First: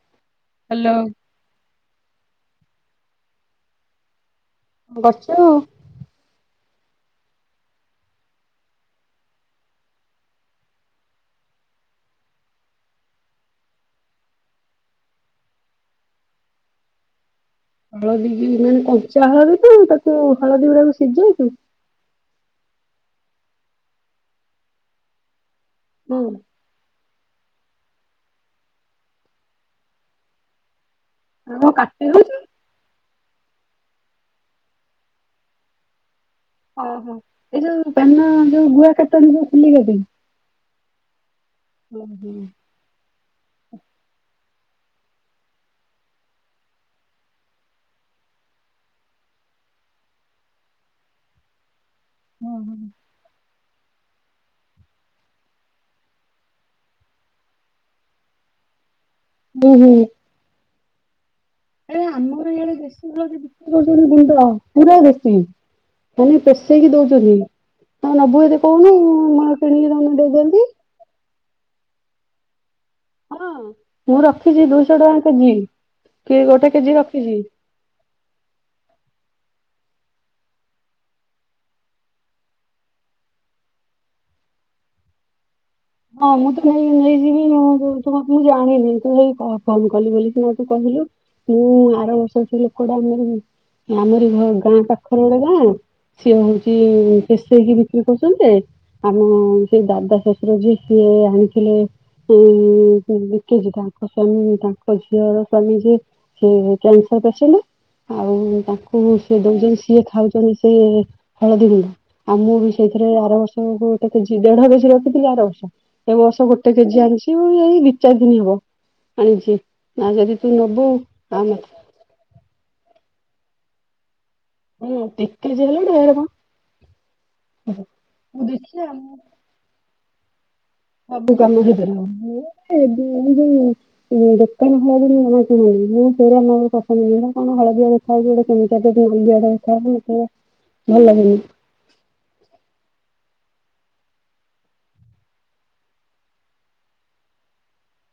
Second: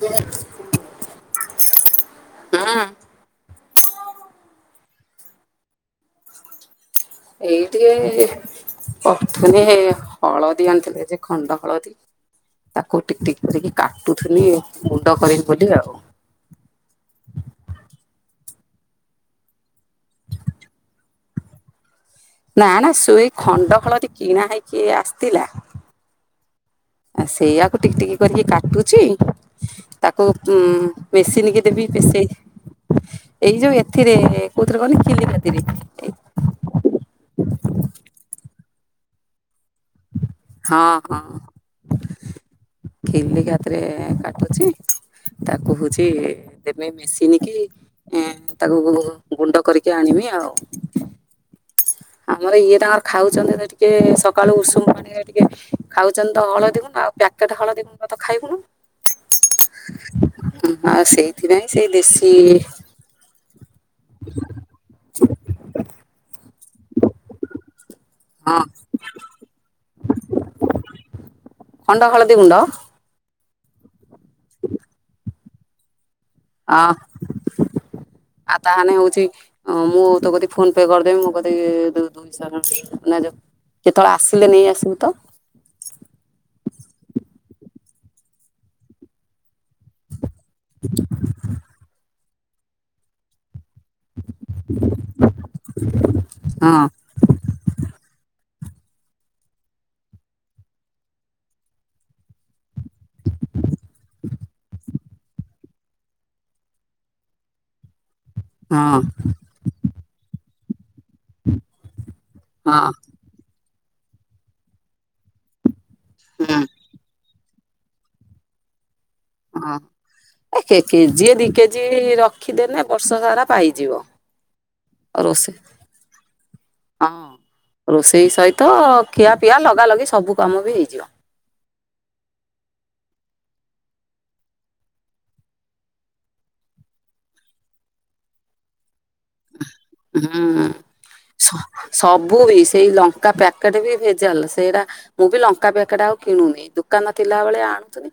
ତମେ ହ୍ୟାଲୋ ହୁଁ ବଛୁ ଏଇ ଟିକେ କରୁଥଥିଲେି ହଳଦୀ ଆଣିଥିଲେ ଯେ ଖଣ୍ଡ ହଳଦୀ ତାକୁ ଟିକ ଟିକ କରିକି କାଟୁଥିଲି ମୁଣ୍ଡ କରିକି ବୋଲି ଆଉ ହଳଦୀ ମାନେ କଞ୍ଚା ହଳଦୀ ତ ତାକୁ ହଳଦୀ ଗୁଡାକୁ ସିଝେଇଛୁ ନା ନା ଶଇ ଖଣ୍ଡ ଖଳରେ କିଣା ହେଇକି ଆସିଥିଲା ହଁ ଆ ସେଇଆାକୁ ଟିକ ଟିକ କରିକି କାଟୁଛି ତାକୁ ଉ ବେଶୀନ କେ ଆଉ ଦେବି କାଟି ବେଶୀ ଦଉଛୁ ଏଇ ଯୋଉ ଏଥିରେ କୋଉଥିରେ ଖିଲିକାତିରେ ଓହୋ ଏ ଯୋଉ ପାନ ଯୋଉ ଗୁଆ କାଟନ୍ତୀ ଯୋଉ ଖିଲି କାଟିତେ ହଁ ହଁ ଖିଲ ଖତିରେ କାଟି [unintelligible] ତାକୁ ହଉଛି ଦେମ ମେସିନ କିି ଏ ତାକୁ ଗୁଣ୍ଡ କରିକି ଆଣିବି ଆଉ ଆମର ଇଏ ଟାଙ୍କମର ଖାଉଛନ୍ତିିକେ ଟିକେ ସକାଳୁ ଉଷୁମ ପାଣିରେ ଟିକେ ଖାଉଛନ୍ତି ତ ହଳଦୀ ଗୁଣ୍ଡ ଆଉ ପ୍ୟାକେଟ ହଳଦୀ ବତ ତ ଖାଇବୁନ ହୁଁ ହୁଁ। ହୁଁ ହଉ ସେଇ। ଆ ଦେଶୀ ଆମର ଇଆଡେ ଦେଶ କରଛନ୍ତି ମୁଣ୍ଡ ପୁରା ଦେଶୀ। ତାଲେ ପେଷେଇକି ଦଉଛନ୍ତି। ଆଉ ନବୁ ହଁ ଏତେ କହୁନୁ ନହେଲେ ମୁଁ କିଣିକି ଦେଇଦିଅନ୍ତି ଖଣ୍ଡ ହଳଦୀ ଗୁଣ୍ଡ। ହଁ। ମୁଁ ରଖିଛି ଦୁଇଶହ ଟଙ୍କା କେଜି। କି ଗୋଟେ ଅ କେଜି ରଖିଛି। ଆଉ ତାହାନେ ହଉଛି। ହଁ ମୁଁ ତୋ କତିକି ଫୋନ ପେ କରିଦେବି ମୁଁ କତିକି ଦୁଇଶହ ଟଙ୍କ କେତେବେଳେ ଆସିଲେ ନେଇ ଆସିବୁ ତ। ହଁ ମୁଁ ତ ନେଇ ନେଇଯିବି ମୁଁ ଜାଣିନି ତୁ ନେଇ କଲ୍ କଲୁ ବୋଲି। ମ ତୁ କହିଲୁ ମୁଁ ଆର ବ ଲୋକ [unintelligible] ଆମର ଏ ଗାଁ ପାଖର ଗୋଟେ ଗାଁ ସିଏ ହଉଛି ହଁ ପେଷେଇକି ବିକ୍ରି କରୁଛନ୍ତି। ଆମ ସେଇ ଦାଦା ଶ୍ୱଶୁର ଯିଏ। ସିଏ ଆଣିଥିଲେ ଦେଛି ତାଙ୍କ ସଵାମୀ ତାଙ୍କ ଝିଅର ସ୍ଵାମୀ ଯେ ସେ କ୍ୟାନସର ପସେଣ୍ଟ। ଆଉ ହଁ ତାଙ୍କୁ ସେିଏ ଦଉଛନ୍ତି ସିଏ ଖାଉଛନ୍ତି। ସେ। ହଳଦୀ ଗୁଣ୍ଡ ଆଉ ମୁଁ ବି ହଁ ସେଇଥିରେ ଆର ବର୍ଷ। ହଉ ହଉ ତେ କେଜି ଦେଢ଼ କେଜି ରଖଥିଲିର ବର୍ଷ। ଏ ବର୍ଷ ହୁଁ ଗୋଟେ କେଜି ଆଣିଛି। କି ଏଇ ଦିଚାରି ଦିନ ହବ। ଆଣିଛି ହଁ ନା ଯଦି ତୁ ଏକ ନବୁ କେଜି ଆ ଦି କେଜି ରଖିଦେନ ବ ବର୍ଷ ସାରା ପାଇଯିବ। ହଁ ଦି ରୋଷେଇ କେଜି ହେଲେ ଢେରେ ମ। ହଁ ରୋଷେଇ ମୁଁ ସହିତ ଖିଆ ପିଆ ଲଗା ଲଗି ସବୁ ସବୁ। କବୁ କାମ [unintelligible] ଯଉ ଦୋକାନ ହଳ ବୋଲି ଜମା ଚାୁଣି ମୁଁ ସେଇରେ ଆମ ପସନ୍ଦ ନ କଣ ହଳଦଆ ଦେଖାାଯାଉଛି ଗୋଟେ କେମିତି। [unintelligible] ହୁଁ ଭଲ ଲାଗୁନି। ସବୁ ବି ସେଇ ଲଙ୍କା ପ୍ୟାକ୍ ପେକେଟ୍ ବି ଭେଜାଲ ସେଇଟା ମୁଁ ବି ଲଙ୍କା ପ୍ୟାକେଟ ଆଉ କିଣୁନି ଦୋକାନ ଥିଲାବେଳେଆ ଆଣୁୁଥୁନି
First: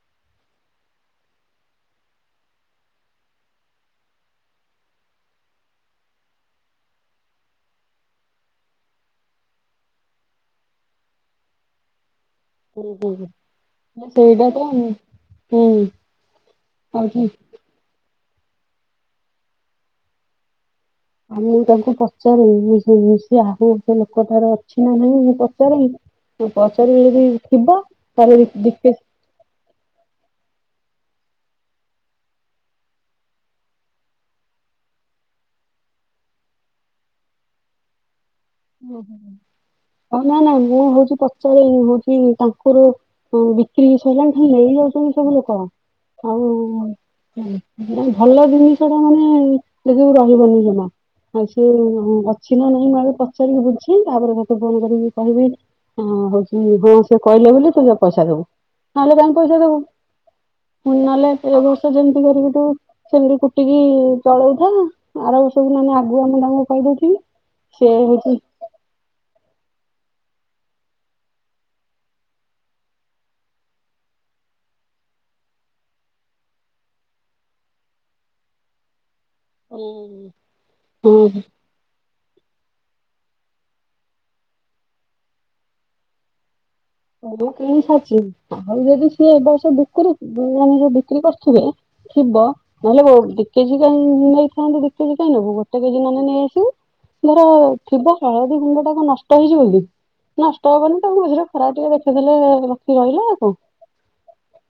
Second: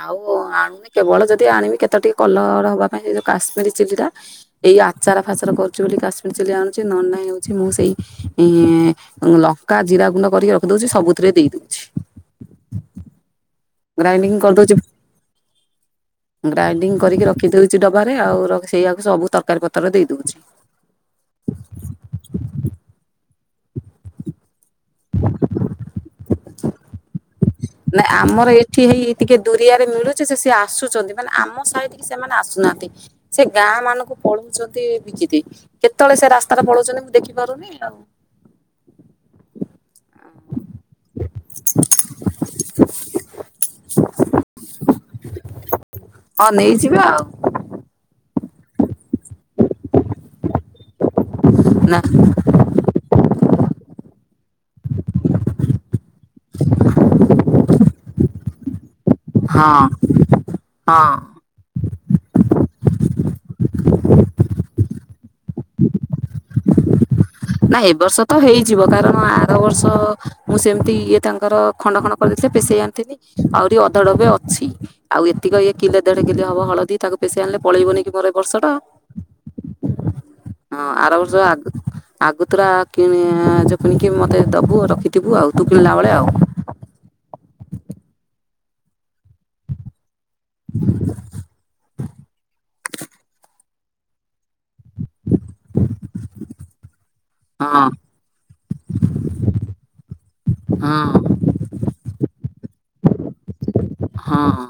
ଆଉ ଆଣୁନି କେବଳ ଯଦି ଆଣିମି କେତେ ଟିକେ କଲର ହବା ପାଇଁ ସେ ଯୋଉ କଶ୍ମୀରୀ ଚିଲି ଟା ଏଇ ଆଚାର। ଆଚାର କରୁଛି ବୋଲି କାଶ୍ମୀର ଚିଲି ଆଣୁଛି ନହେନ ନାଇଁ ହେଉଛି ମୁଁ ସେଇ ଲଙ୍କା ଜିରା ଗୁଣ୍ଡ କରିକି ରଖି ଦଉଛି ସବୁଥିରେ ଦେଇ ଦଉଛି। ହୁଁ ହୁଁ ହ। ଗ୍ରାଇଣ୍ଡିଙ୍ଗ କରିଦଉଛି ହୁଁ ଗ୍ରାଇଣ୍ଡିଙ୍ଗ କରିକି ହଉଛି। ରଖି ଦଉଛି ଡବାରେ। ଆଉ ସେଇଆକୁ ସବୁ ତରକାରୀ ପତ୍ର ଦେଇ ଦଉଛି। ଆମେ ତାଙ୍କୁ ପଚାରୁୁ ମିଶି ଆ ସେ ଲୋକଟାର ଅ ଅଛି ନା ନଁ ମୁଁ ପଚାରେ ହଁ ପଚାରିବ ଯଦି ଥିବ ନା ତାହେଲେ ଆମର ଏଠି ଦେଖି ହେଇ ଟିକେ ଦୁରିଆରେ ମିଳୁଚି ସେ ସି ଆସୁଛନ୍ତି ମାନେ ଆମ ସହିଡ କି ସେମାନେ ଆସୁନାହାନ୍ତି ସେ ଗାଁ ମାନଙ୍କୁ ପଳଉଛନ୍ତି ବିକିରି କେତେବେଳେ ସେ ରାସ୍ତାରେ ପଳଉଛନ୍ତି ମୁଁ ଦେଖିପାରୁନି ଆଉ ଓହୋ ହୋ ହଁ ନା ନାଁ ମୁଁ ହଉଛି ପଚାରେ ହଉଛି ତାଙ୍କର ବିକ୍ରି ସରିଲାଣି ଖାଲି ନେଇଯାଉଚ ତୁମେ ସବୁ ଲୋକ ହଁ ନେଇଯିବେ ଆଉ ହଉ। ଭଲ ଜିନିଷ ଟା ମାନେ ସେ ରହିବନି ଜମା ଆଉ ସେ ନା ଅଛି ନା ନାଇଁ ମୁଁ ଆଗେ ପଚାରେ ଅଛି ତାପରେ ତାତେ ଫୋନ କରିକି କହିବି ହଉଛି ହଁ ସେ କହିଲେ ବୋଲି ତୁ ମତେ ପଇସା ଦବୁ ଆମେ କାଇଁ ପଇସା ଦୋବୁ ହଁ ହଁ। ନହେଲେ ଏ ବର୍ଷ ଯେମିତି କରିକି ଦୋବୁ ସେମିତି କୁଟିକି ପାଲୋଉଚ ଆର ସବୁ ମାନେ ଆଗୁଆ ମୁ ତାଙ୍କୁ କହିଦେଇଥିବି ନା ସେ ଏ ବର୍ଷ ହଉଛି ହଁ ହେଇଯିବ କାରଣ ଆର ବର୍ଷ ମୁଁ ସେମିତି ଇଏ ତାଙ୍କର ଖଣ୍ଡ ଖଣ୍ଡ କରିଦେଇଥିଲେ ପେସେଇ ଆଣିିଥିଲି ଆହୁରି ଅଧାଡବେ ଅଛି ଆଉ ଏତିକି ଇଏ କିଲେ ଦେଢ କିଲେ ହବ ହଳଦୀ ତାକୁ ପେସେଇ ଆଣିଲେ ପଳେଇବନି କି ମୋର ଏ ବର୍ଷଟା ହୁଁ ହଁ ଆର ବର୍ଷ ହୁଁ ଆଗ ତୁର କି କିଣିକି ମତେ ଦବୁ ରଖିଥିବୁ ଆଉ ତୁ କିଣିଲା ବେଳେ ଆଉ ହ ମୁଁ କିଣିସଚି ଆଉ ଯଦି ସିଏ ଏବ ବର୍ଷ ବୁକ୍ କରୁ ମାନେ ଯୋଉ ବିକ୍ରି କରୁଥିବେ ଥିବ ନହେଲେ କୋ କେଜି କଁ ନେଇଥାନ୍ତ ଦି କେଜି କାହିଁ ନବୁ ଗୋଟେ କେଜି ନହେ ନେଇ ଆସିବୁ ମୋର ହଁ ଥିବ ହଳଦୀ ଗୁଣ୍ଡ ଟା କ ନଷ୍ଟ ହେଇଛି ବୋଲି ନଷ୍ଟ ହଁ ହବନି ତାଙ୍କ ମଝିରେ ଟିକେ ଦେଖିଦେଲେ ରଖି ରହିଲା ଆଉ କଣ? ହଁ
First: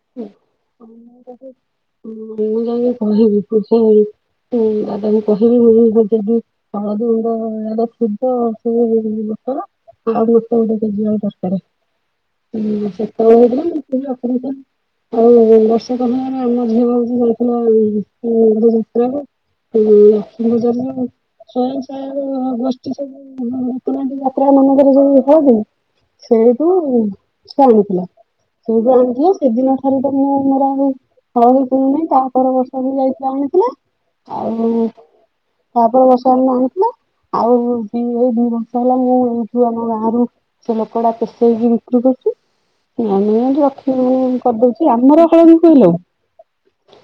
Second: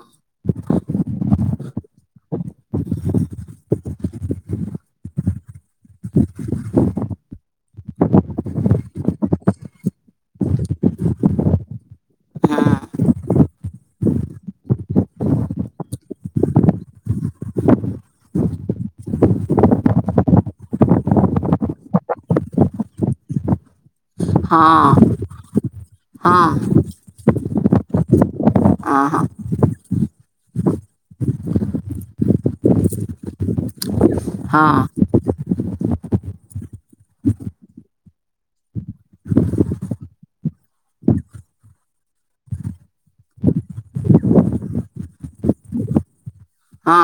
ମୁଁ ମୁଁ ଯାଇକି କହିବି ସେଇ ଦାଦାଙ୍କୁ କହିବି ଯି ଆଦା ସୁିଧ ସେ ଆଡ ଗୋଟ ଯ ଦରକାରାରେ ହଁ ସେତ ହେଥିଲା ଆଉ ବର୍ଷ କ ହେ ଆମ ଝିଅ ହଉଛି ଯାଇଥିଲା ଗଜାତୁର ଗୟଂ ଗୋଷ୍ଠୀ ସବୁ ତୁର ଯାତ୍ରା ହଁ ହଁ ମାନଙ୍କରେ ଯୋଉଥାଉନ ହଁ ସେଇ କଥିଲଥିଲା। ତୁ ବି ହଁ ଆଣିଥିଲୁ ସେଦିନ ଠାରୁ ମୁଁ ମୋର ହଳ ବି କଲୁନହି ତା ପର ବର୍ଷ ବି ଯାଇଥିଲା ଆଣିଥିଲେ। ହଁ ଆଉ ତାପରେ ବର୍ଷା ହେ ଆଣିଥିଲା ଆଉ ଦ ଏଇ ଦି ବର୍ଷା ହେଲା ମୁଁ ଏଇ ଯୁ ଆମ ଗାଁ ରରୁ ସେ ଲୋକଡା ସେଇକି ବିକ୍ରି କରୁଛି ଆମେ ରଖିବ କରିଦଉଛି ଆମର ହଳଦୀ କୁହିଲ ହଁ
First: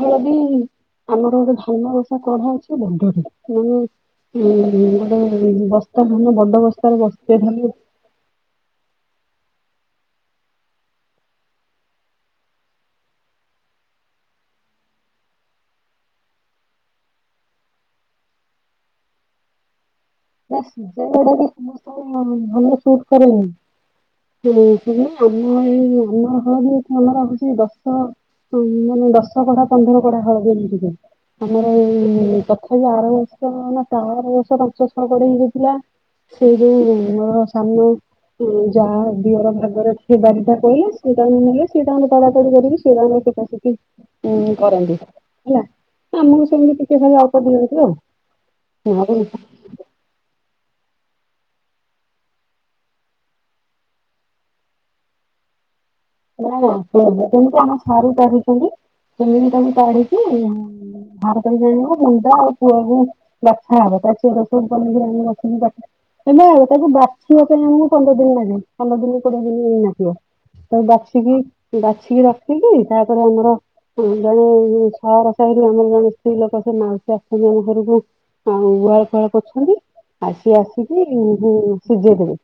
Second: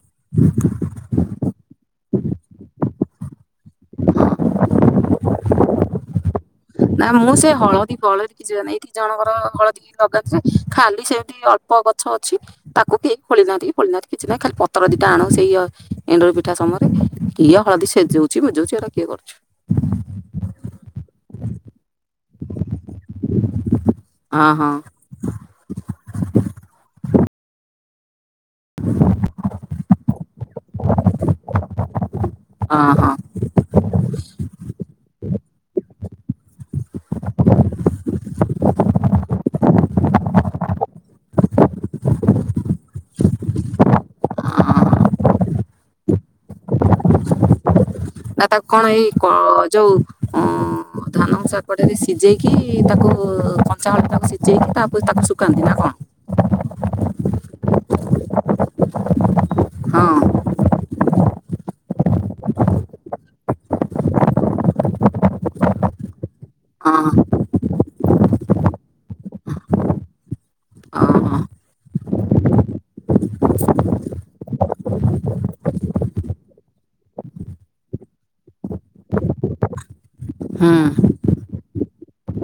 ଯଦି ଆମର ଗୋଟେ ଧାନ ବସା କଢା ଅଛି ବଡଟେ ମାନେ ଉ ଗୋଟେ ବସ୍ତା ଧାନ ବଡ ବସ୍ ନା ମୁଁ ସେ ହଳଦୀ ବଳରେ କିଛି ଜ ନାଇଁ ଦି ଜଣଙ୍କର ହଳଦୀ ଲଗାଯଥିଲେ ଖାଲି ସେମଠତି ଅଳ୍ପ ଗଛ ଅଛି ତାକୁ କେହି ଖୋଳି ନାହାନ୍ତି କି ଖୋଳି ନାହାନ୍ତି କିଛି ନାହିଁ ଖାଲି ପତ୍ର ଦିଟା ଆଣୁ ସେଇ ଏଣ୍ଡୁଳି ପିଠା ସମୟରେ କି ହଳଦୀ ସେଜଉଛି ବଜଉଛି ଏଇଟା କିଏ କରୁଛି। ବେଶ ଯେ ସମସ୍ତ ଭଲ ସୁଟ ହଁ ହଁ କରେନି ଆମ ଏଇ ଆମ ହଳ ବି ମନ ରହୁଛି ଦଶ ହଁ ହଁ ମାନେ ଦଶ କଢା ପନ୍ଦର କଢା ହଳବୀ ଏମିତି ଆମର ପଛ ହଁ ଆର ବର୍ଷ ନା ଚାର ବର୍ଷ ପାଞ୍ଚ ଥିଲା ସେଇ ଯୋଉ ମୋର ସାନ ଯାହା ଦଅର ଭାଗରେ ବାରିଟା କହିଲେ ସେ ତାାଙ୍କୁ ନେଲେ ସେ ତାାଙ୍କ ତଡା ତଡି କରିକି ସେ ତାାଙ୍କର କୋସି ଉଁ ହଁ କରନ୍ତି ହଁ। ହେଲା ଆମକୁ ସେମିତି ଟିକେ ଖ ଅଳ୍ ଦିଅନ୍ତି ଆଉ ନା ତା କଣ ଏଇ ନହେଲେ କ ଯୋଉ ଓ ଧାନ ସପଟରେ ସିଝେଇକି ତାକୁ କଞ୍ଚାାମଳ ତାକୁ ସିଝେଇକି ତାପରେ ତାକୁ ଶୁଖାନ୍ତି ନା କଣ? ମିତି ଆମ ାରୁ କାଢୁଛନ୍ତି ସେମିତି ତାମେ ହଁ କାଢିକି ବାହାର ପାଇଁ ଜାଣିବ ମୁଣ୍ଡା ଆଉ ପୁଅକୁ ବାଛାହବ ତା ଝିଅର ସବୁ କିକି ଆମେ ହେବେ ତାକୁ ହଁ ବାଛିବା ପାଇଁ ଆମକୁ ପନ୍ଦର ଦିନ ଲାଗେ ପନ୍ଦର ଦିନ କୋଡିଏ ଦିନ ହେଇ ନଥିବ। ତା ଓହୋ ବାଛିକି ବାଛିକି ରଖିଲି ତାପରେ ଆମର ଜଣେ ସହର ସାହି ଆମର ଜଣେ ସ୍ତ୍ରୀ ଲୋକ ସେ ମାଉସୀ ଆସିଛନ୍ତି ଆମ ଘରକୁ ଆଉ ଗୁହାଳ ଫୁହାଳ କରଛନ୍ତି। ଆଜି ହୁଁ ଆସିକି ହୁଁ ସିଝେଇଦବେ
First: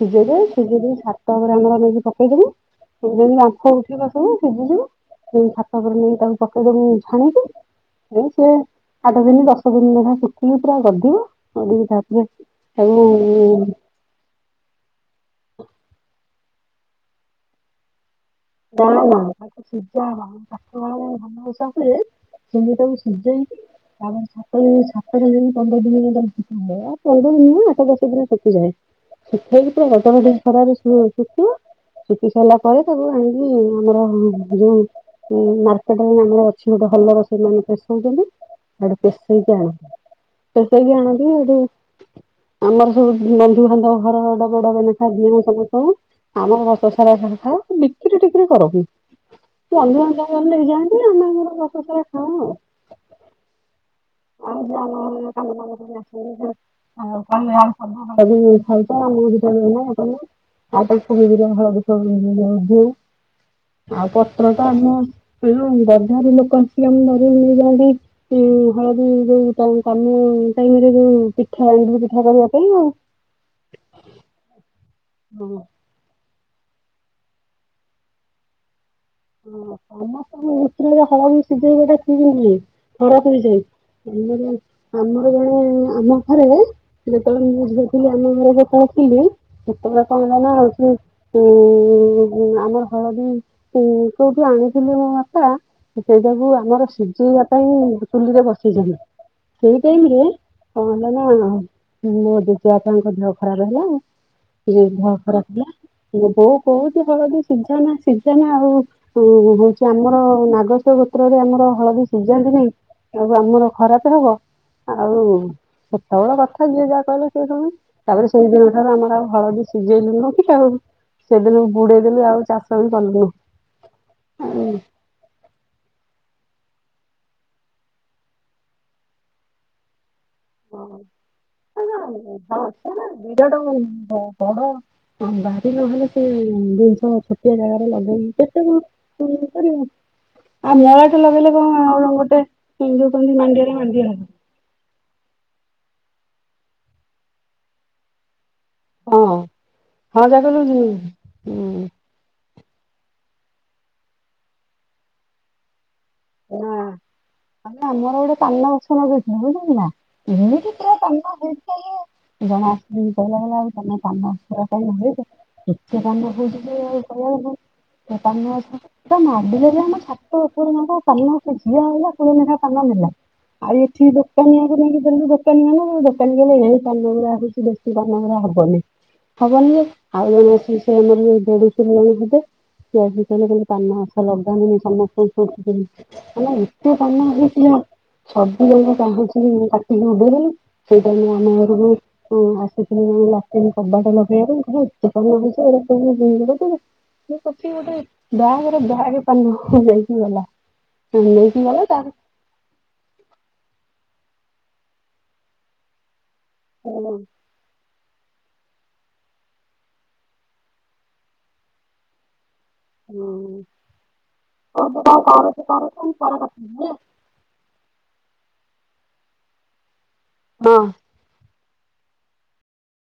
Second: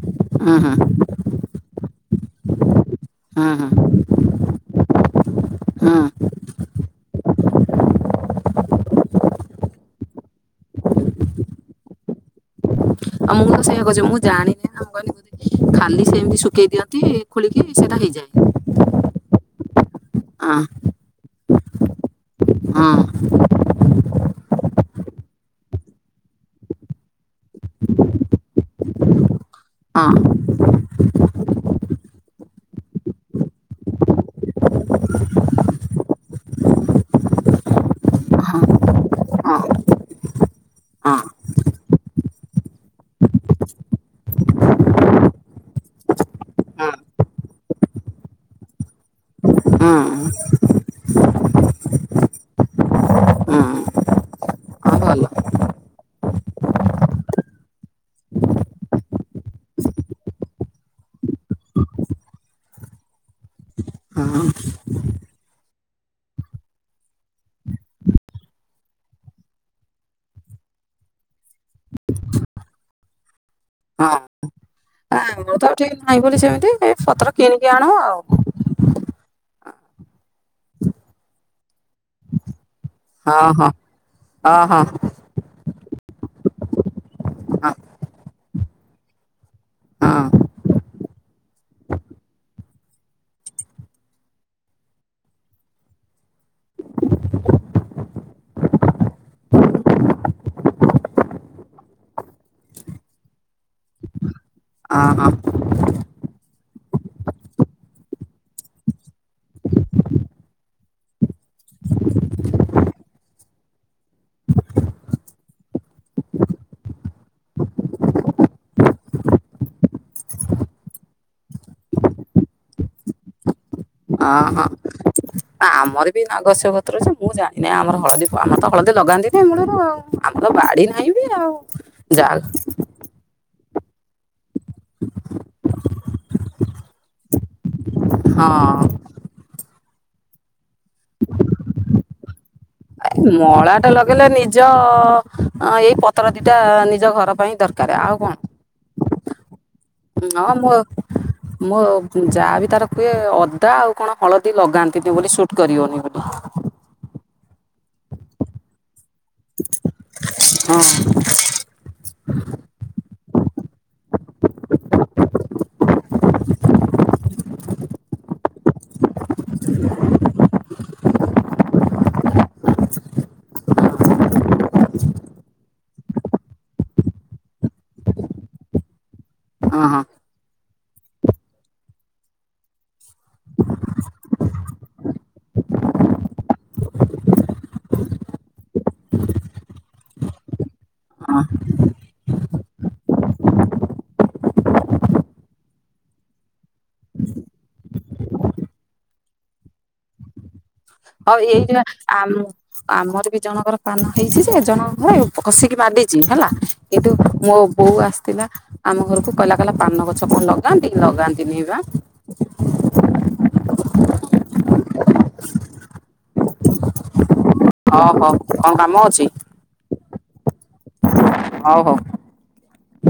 ସିଝେଇଦବେ ହୁଁ ହୁଁ ସିଝେଇଦବେ ସାତରେ ଆମର ନେଇକି ପକେଇଦବ ଯେି ହୁଁ ହୁଁ ମାଫ ଉଠିବ ସବୁ ସିଝିଯିବ ସେ ଛାାତ ହୁଁ ନେଇ ତାକୁ ପକେଇବ ଛାଣିବି ସି ଆଠ ଦିନ ଦଶ ଦିନ ଦୋ ଶୁଖିଲି ପୁରା ଗଦିବ ଗଧିକି ତାପରେ ତାକୁ ହ ସେ କଛଛିଁ ଜାଣିନି ଆ କହି ଖାଲି ସେମ ଶୁଖେଇ ଦିଅନ୍ତି ଖୋଳିକି ସେଇଟା ହେଇଯାଏ। ନା ନା ତାକୁ ଶୁଖେଇବାର ହଁ ନାହିଁ [inaudible] ତାକୁ କେମିତି ହଁ ତାକୁ ସିଜେଇ କରି ତାପରେ ସାତ ସାତଟିନ ପନ୍ଦର ଦିନ ଶୁଖିଲେ ଆଉ ପନ୍ଦର ଦିନ ଆଠ ଦଶ ଦିନ ଶୁଖିଯାଏ ଶୁଖେଇକି ପୁରା ହଁ ଗୋଟେ ଦିନ ଖରାରେ ସେ ଶୁଖିବ ଶୁଖି ସାରିଲା ପରେ ତାକୁ ଆ ହଁ ଆମର ଯୋଉ ମାର୍କେଟରେ ଆମର ଅଛି ଗୋଟେ ହୋଲରସେଲ ମାନେ ସେଠାରେ ପିସନ୍ତିନି ହଁ ଏଇଟା ହଁ ପଷେଇକି ହଁ ଆଣନ୍ତି ଏଠୁ ଆମର ସବୁ ବନ୍ଧୁ ବାନ୍ଧ ଘରର [inaudible] ବଡ ନଥା ସମ ଆମର ରଷ ସାରାଥା ଟିକରି ଟିକିରି କରନ୍ତି ସେ ହଁ ଅ ଜାଗର ଲ ଯାଆନ୍ତି ଆମଙ୍କର ବସସା ଖାଅ ଆଉ [unintelligible] ହଁ ହଁ ଛ ଭଲ ଆଉ ହଳଦୀ ସବ ଆଉ ପତ୍ର ତା ଆମ ଗଧାରୁ ଲୋକ ଆସିକି ହଁ ଆମ ଧର ମିଳିଯଆନ୍ତି। [unintelligible] [inaudible] ଆମେ ଯୋଉଁ ଟାଇମ ଟାଇମରେ ପାଳେ ଯୋଉ ପିଠା ଏଣ୍ଡୁରୀ ପିଠା କରିବା ପାଇଁ ଆଉ ହଁ ମୁଁ ତ ଠିକ ନାହିଁ ବୋଲି ସେମିତି ଏ ପତ୍ର କିଣିକି ଆଣୁ ଆଉ ହଁ ଗ୍ରୀଷ୍ମ ଉତୁରରେ ହଳଦି ସିଯେକି ଢାକିବ ନି ଖରାପ ହଁ ହେଇଯାଏ ହଁ। ଓହୋ ଆମ ଆମର ଜଣେ ଆମ ଆରେ ଯେତେବେଳେ ମୁଁ ହଁ ବୁଝେଇଥିଲି ଆମର [inaudible] ହଁ କିରେ କେତେବେଳେ କଣ ହଁ ହେଲା ନା କି? ଉମ ଆମର ହଳଦୀ କୋଉଠି ଆଣିଥିଲି ମୋ ବାପା ସେଇଗୁଡ଼ାକୁ ସେତେବେଳେ ଆମର ସିଝେଇବା ପାଇଁ ଚୁଲିରେ ବସେଇଛନ୍ତି ସେଇ ଟାଇମ ରେ କଣ ହେଲା ନା ମୋ ଜେଜେ ବାପାଙ୍କ ଦେହ ଖରାପ ହେଲା ଜେଜେ ଦେହ ଓହୋ ଖରାପ ହେଲା ମୋ ବଉ କୋଉଛି ହଳଦି ସିଝନା ସିଝନା ଆଉ ହଉଛି ଆମର ନାଗସ୍ୟ ଗତ୍ରରେ ଆମର ହଳଦୀ ସିଝାନ୍ତି ନାହିଁ ଆକୁ ଆମର ଖରାପ ହବ ଆଉ ସେତେବେଳ କଥା ଯିଏ ଯାହା କହିଲ ସିଏ ଶୁଣେ ତାପରେ ସେଇ ଦିନ ଠାରୁ ଆମର ଆଉ ହଳଦୀ ସିଝେଇଲୁନୁ କି ସେଦିନୁ ବୁଡେଇ ଦେଲୁ ଆଉ ଚାଷ ବି କଲୁନୁ ହଁ ହଁ ନା ଆମର ବି ନାଗସ୍ୟ ଗୋତ୍ର ଯେ ମୁଁ ଜାଣେନି ଆମର ହଳଦୀ ଆମର ତ ହଳଦୀ ଲଗାନ୍ତିନି ମୂଳରୁ ଆଉ ଆମ ତ ବାଡି ନାହିଁ ବି ଆଉ ଜା ସେଟାକୁ ବଡ଼ ବାରି ନହେଲେ ସେ ଜିଣିଷ ଛୋଟିଆ ଜାଗା ହଁ [inaudible] ଆଉ ମଳଟୋ ଲଗେଇଲେ କଣ ଆଉ ଗୋଟେ ଯୋଉ କହନ୍ତି ମାଣ୍ଡିଆରେ ମଳାଟ ମାଣ୍ଡିଆ ହବ। ଲଗେଇଲେ ନିଜ ଏଇ ପତ୍ର ଦିଇଟା ନିଜ ଘର ପାଇଁ ଦରକାର ଆଉ କଣ ହଁ ହଁ ନ ଯା କହିଲୁ ମୁଁ ମୁଁ ହୁଁ ଯାହା ବି ତାର କୁଏ ଅଦା ଆଉ କଣ ହଳଦୀ ଲଗାନ୍ତିନି ବୋଲି ସୁଟ୍ କରିବନି ବୋଲି ହଁ ଆମର ଗୋଟେ ପାନ ଗଛ ବୁଝି ଏମିତି କାମ ହେଇ ଜଣ ଆସି କହିଲ ବଉ ତମେ କାମ କରିବା ପାଇଁ [inaudible] କାମ ହଉଥିଲେ [unintelligible] ଆମ ଛାତ ଉପରେ ନବ ପାନ ସେଝିଏ ଆଇଲା ପୁଳେ ଲେଖା ପାନ ନେଲା ଆଉ ଏଠି ଦୋକାନୀଆକୁ ନେଇକି ଦେଲୁ ଦୋକାନୀ ବାଲା ଦୋକାନୀ ଗଲେ ଏଇ ପାନ ଗୁଡା ହଉଛି ବେଶୀ ପାନ ଗୁଡା ହବନି। ହବନି ଯେ ହଁ ହଁ ଆଉ ଜଣେ ଆସି ସେ ଆମର ଯୋଉ ଦେଢଶୁର ହେବେ ସେ ଆସି କହିଲେ କହିଲେ ପାନ ଲକଡାଉନ [unintelligible] ମାନେ ଏତେ ପାନ ହେଇଛି [unintelligible] କାଟିକି ଉଡ଼େଇ ଦେଲୁ ସେଇ ଟାଇମ୍ ରେ ଆସିଥିଲେ ହଁ ଆମ ଘରୁକୁ ଆସିଥିଲେ ଜଣେ ଲାଟିନ୍ କବାଟ ଲଗେଇବାକୁ ଏତେ ପାନ ହେଇଛି [unintelligible] ଗୋଟେ ବ୍ୟାଗରେ ବ୍ୟାଗେ ପାନ ନେଇକି ଗଲା। ହଉ ନେଇକି ଏଇ ଗଲା [unintelligible] ତାପରେ ଆମୁ ଆମର ବି ଜଣଙ୍କର ପାନ ହେଇଛି ଯେ ଜଣଙ୍କ ଘର ଏ କଷିକି ମାଡିଛି ହେଲା କିନ୍ତୁ ଉଁ ମୋ ବୋଉ ଆସି ଥିଲା ଆମ ଘରକୁ କହିଲା କହିଲା ପାନ ଗଛ କଣ ଲଗାନ୍ତି ଲଗାନ୍ତି ନି ବା। ହୁଁ ହଉ ତୁ କଣ କରୁଚୁ କରୁଚୁ ମୁଁ ପରେ କଥା ହେବି ହେଲା। ହଁ ହଉ କଣ କାମ ଅଛି ହଁ ହଉ ହଉ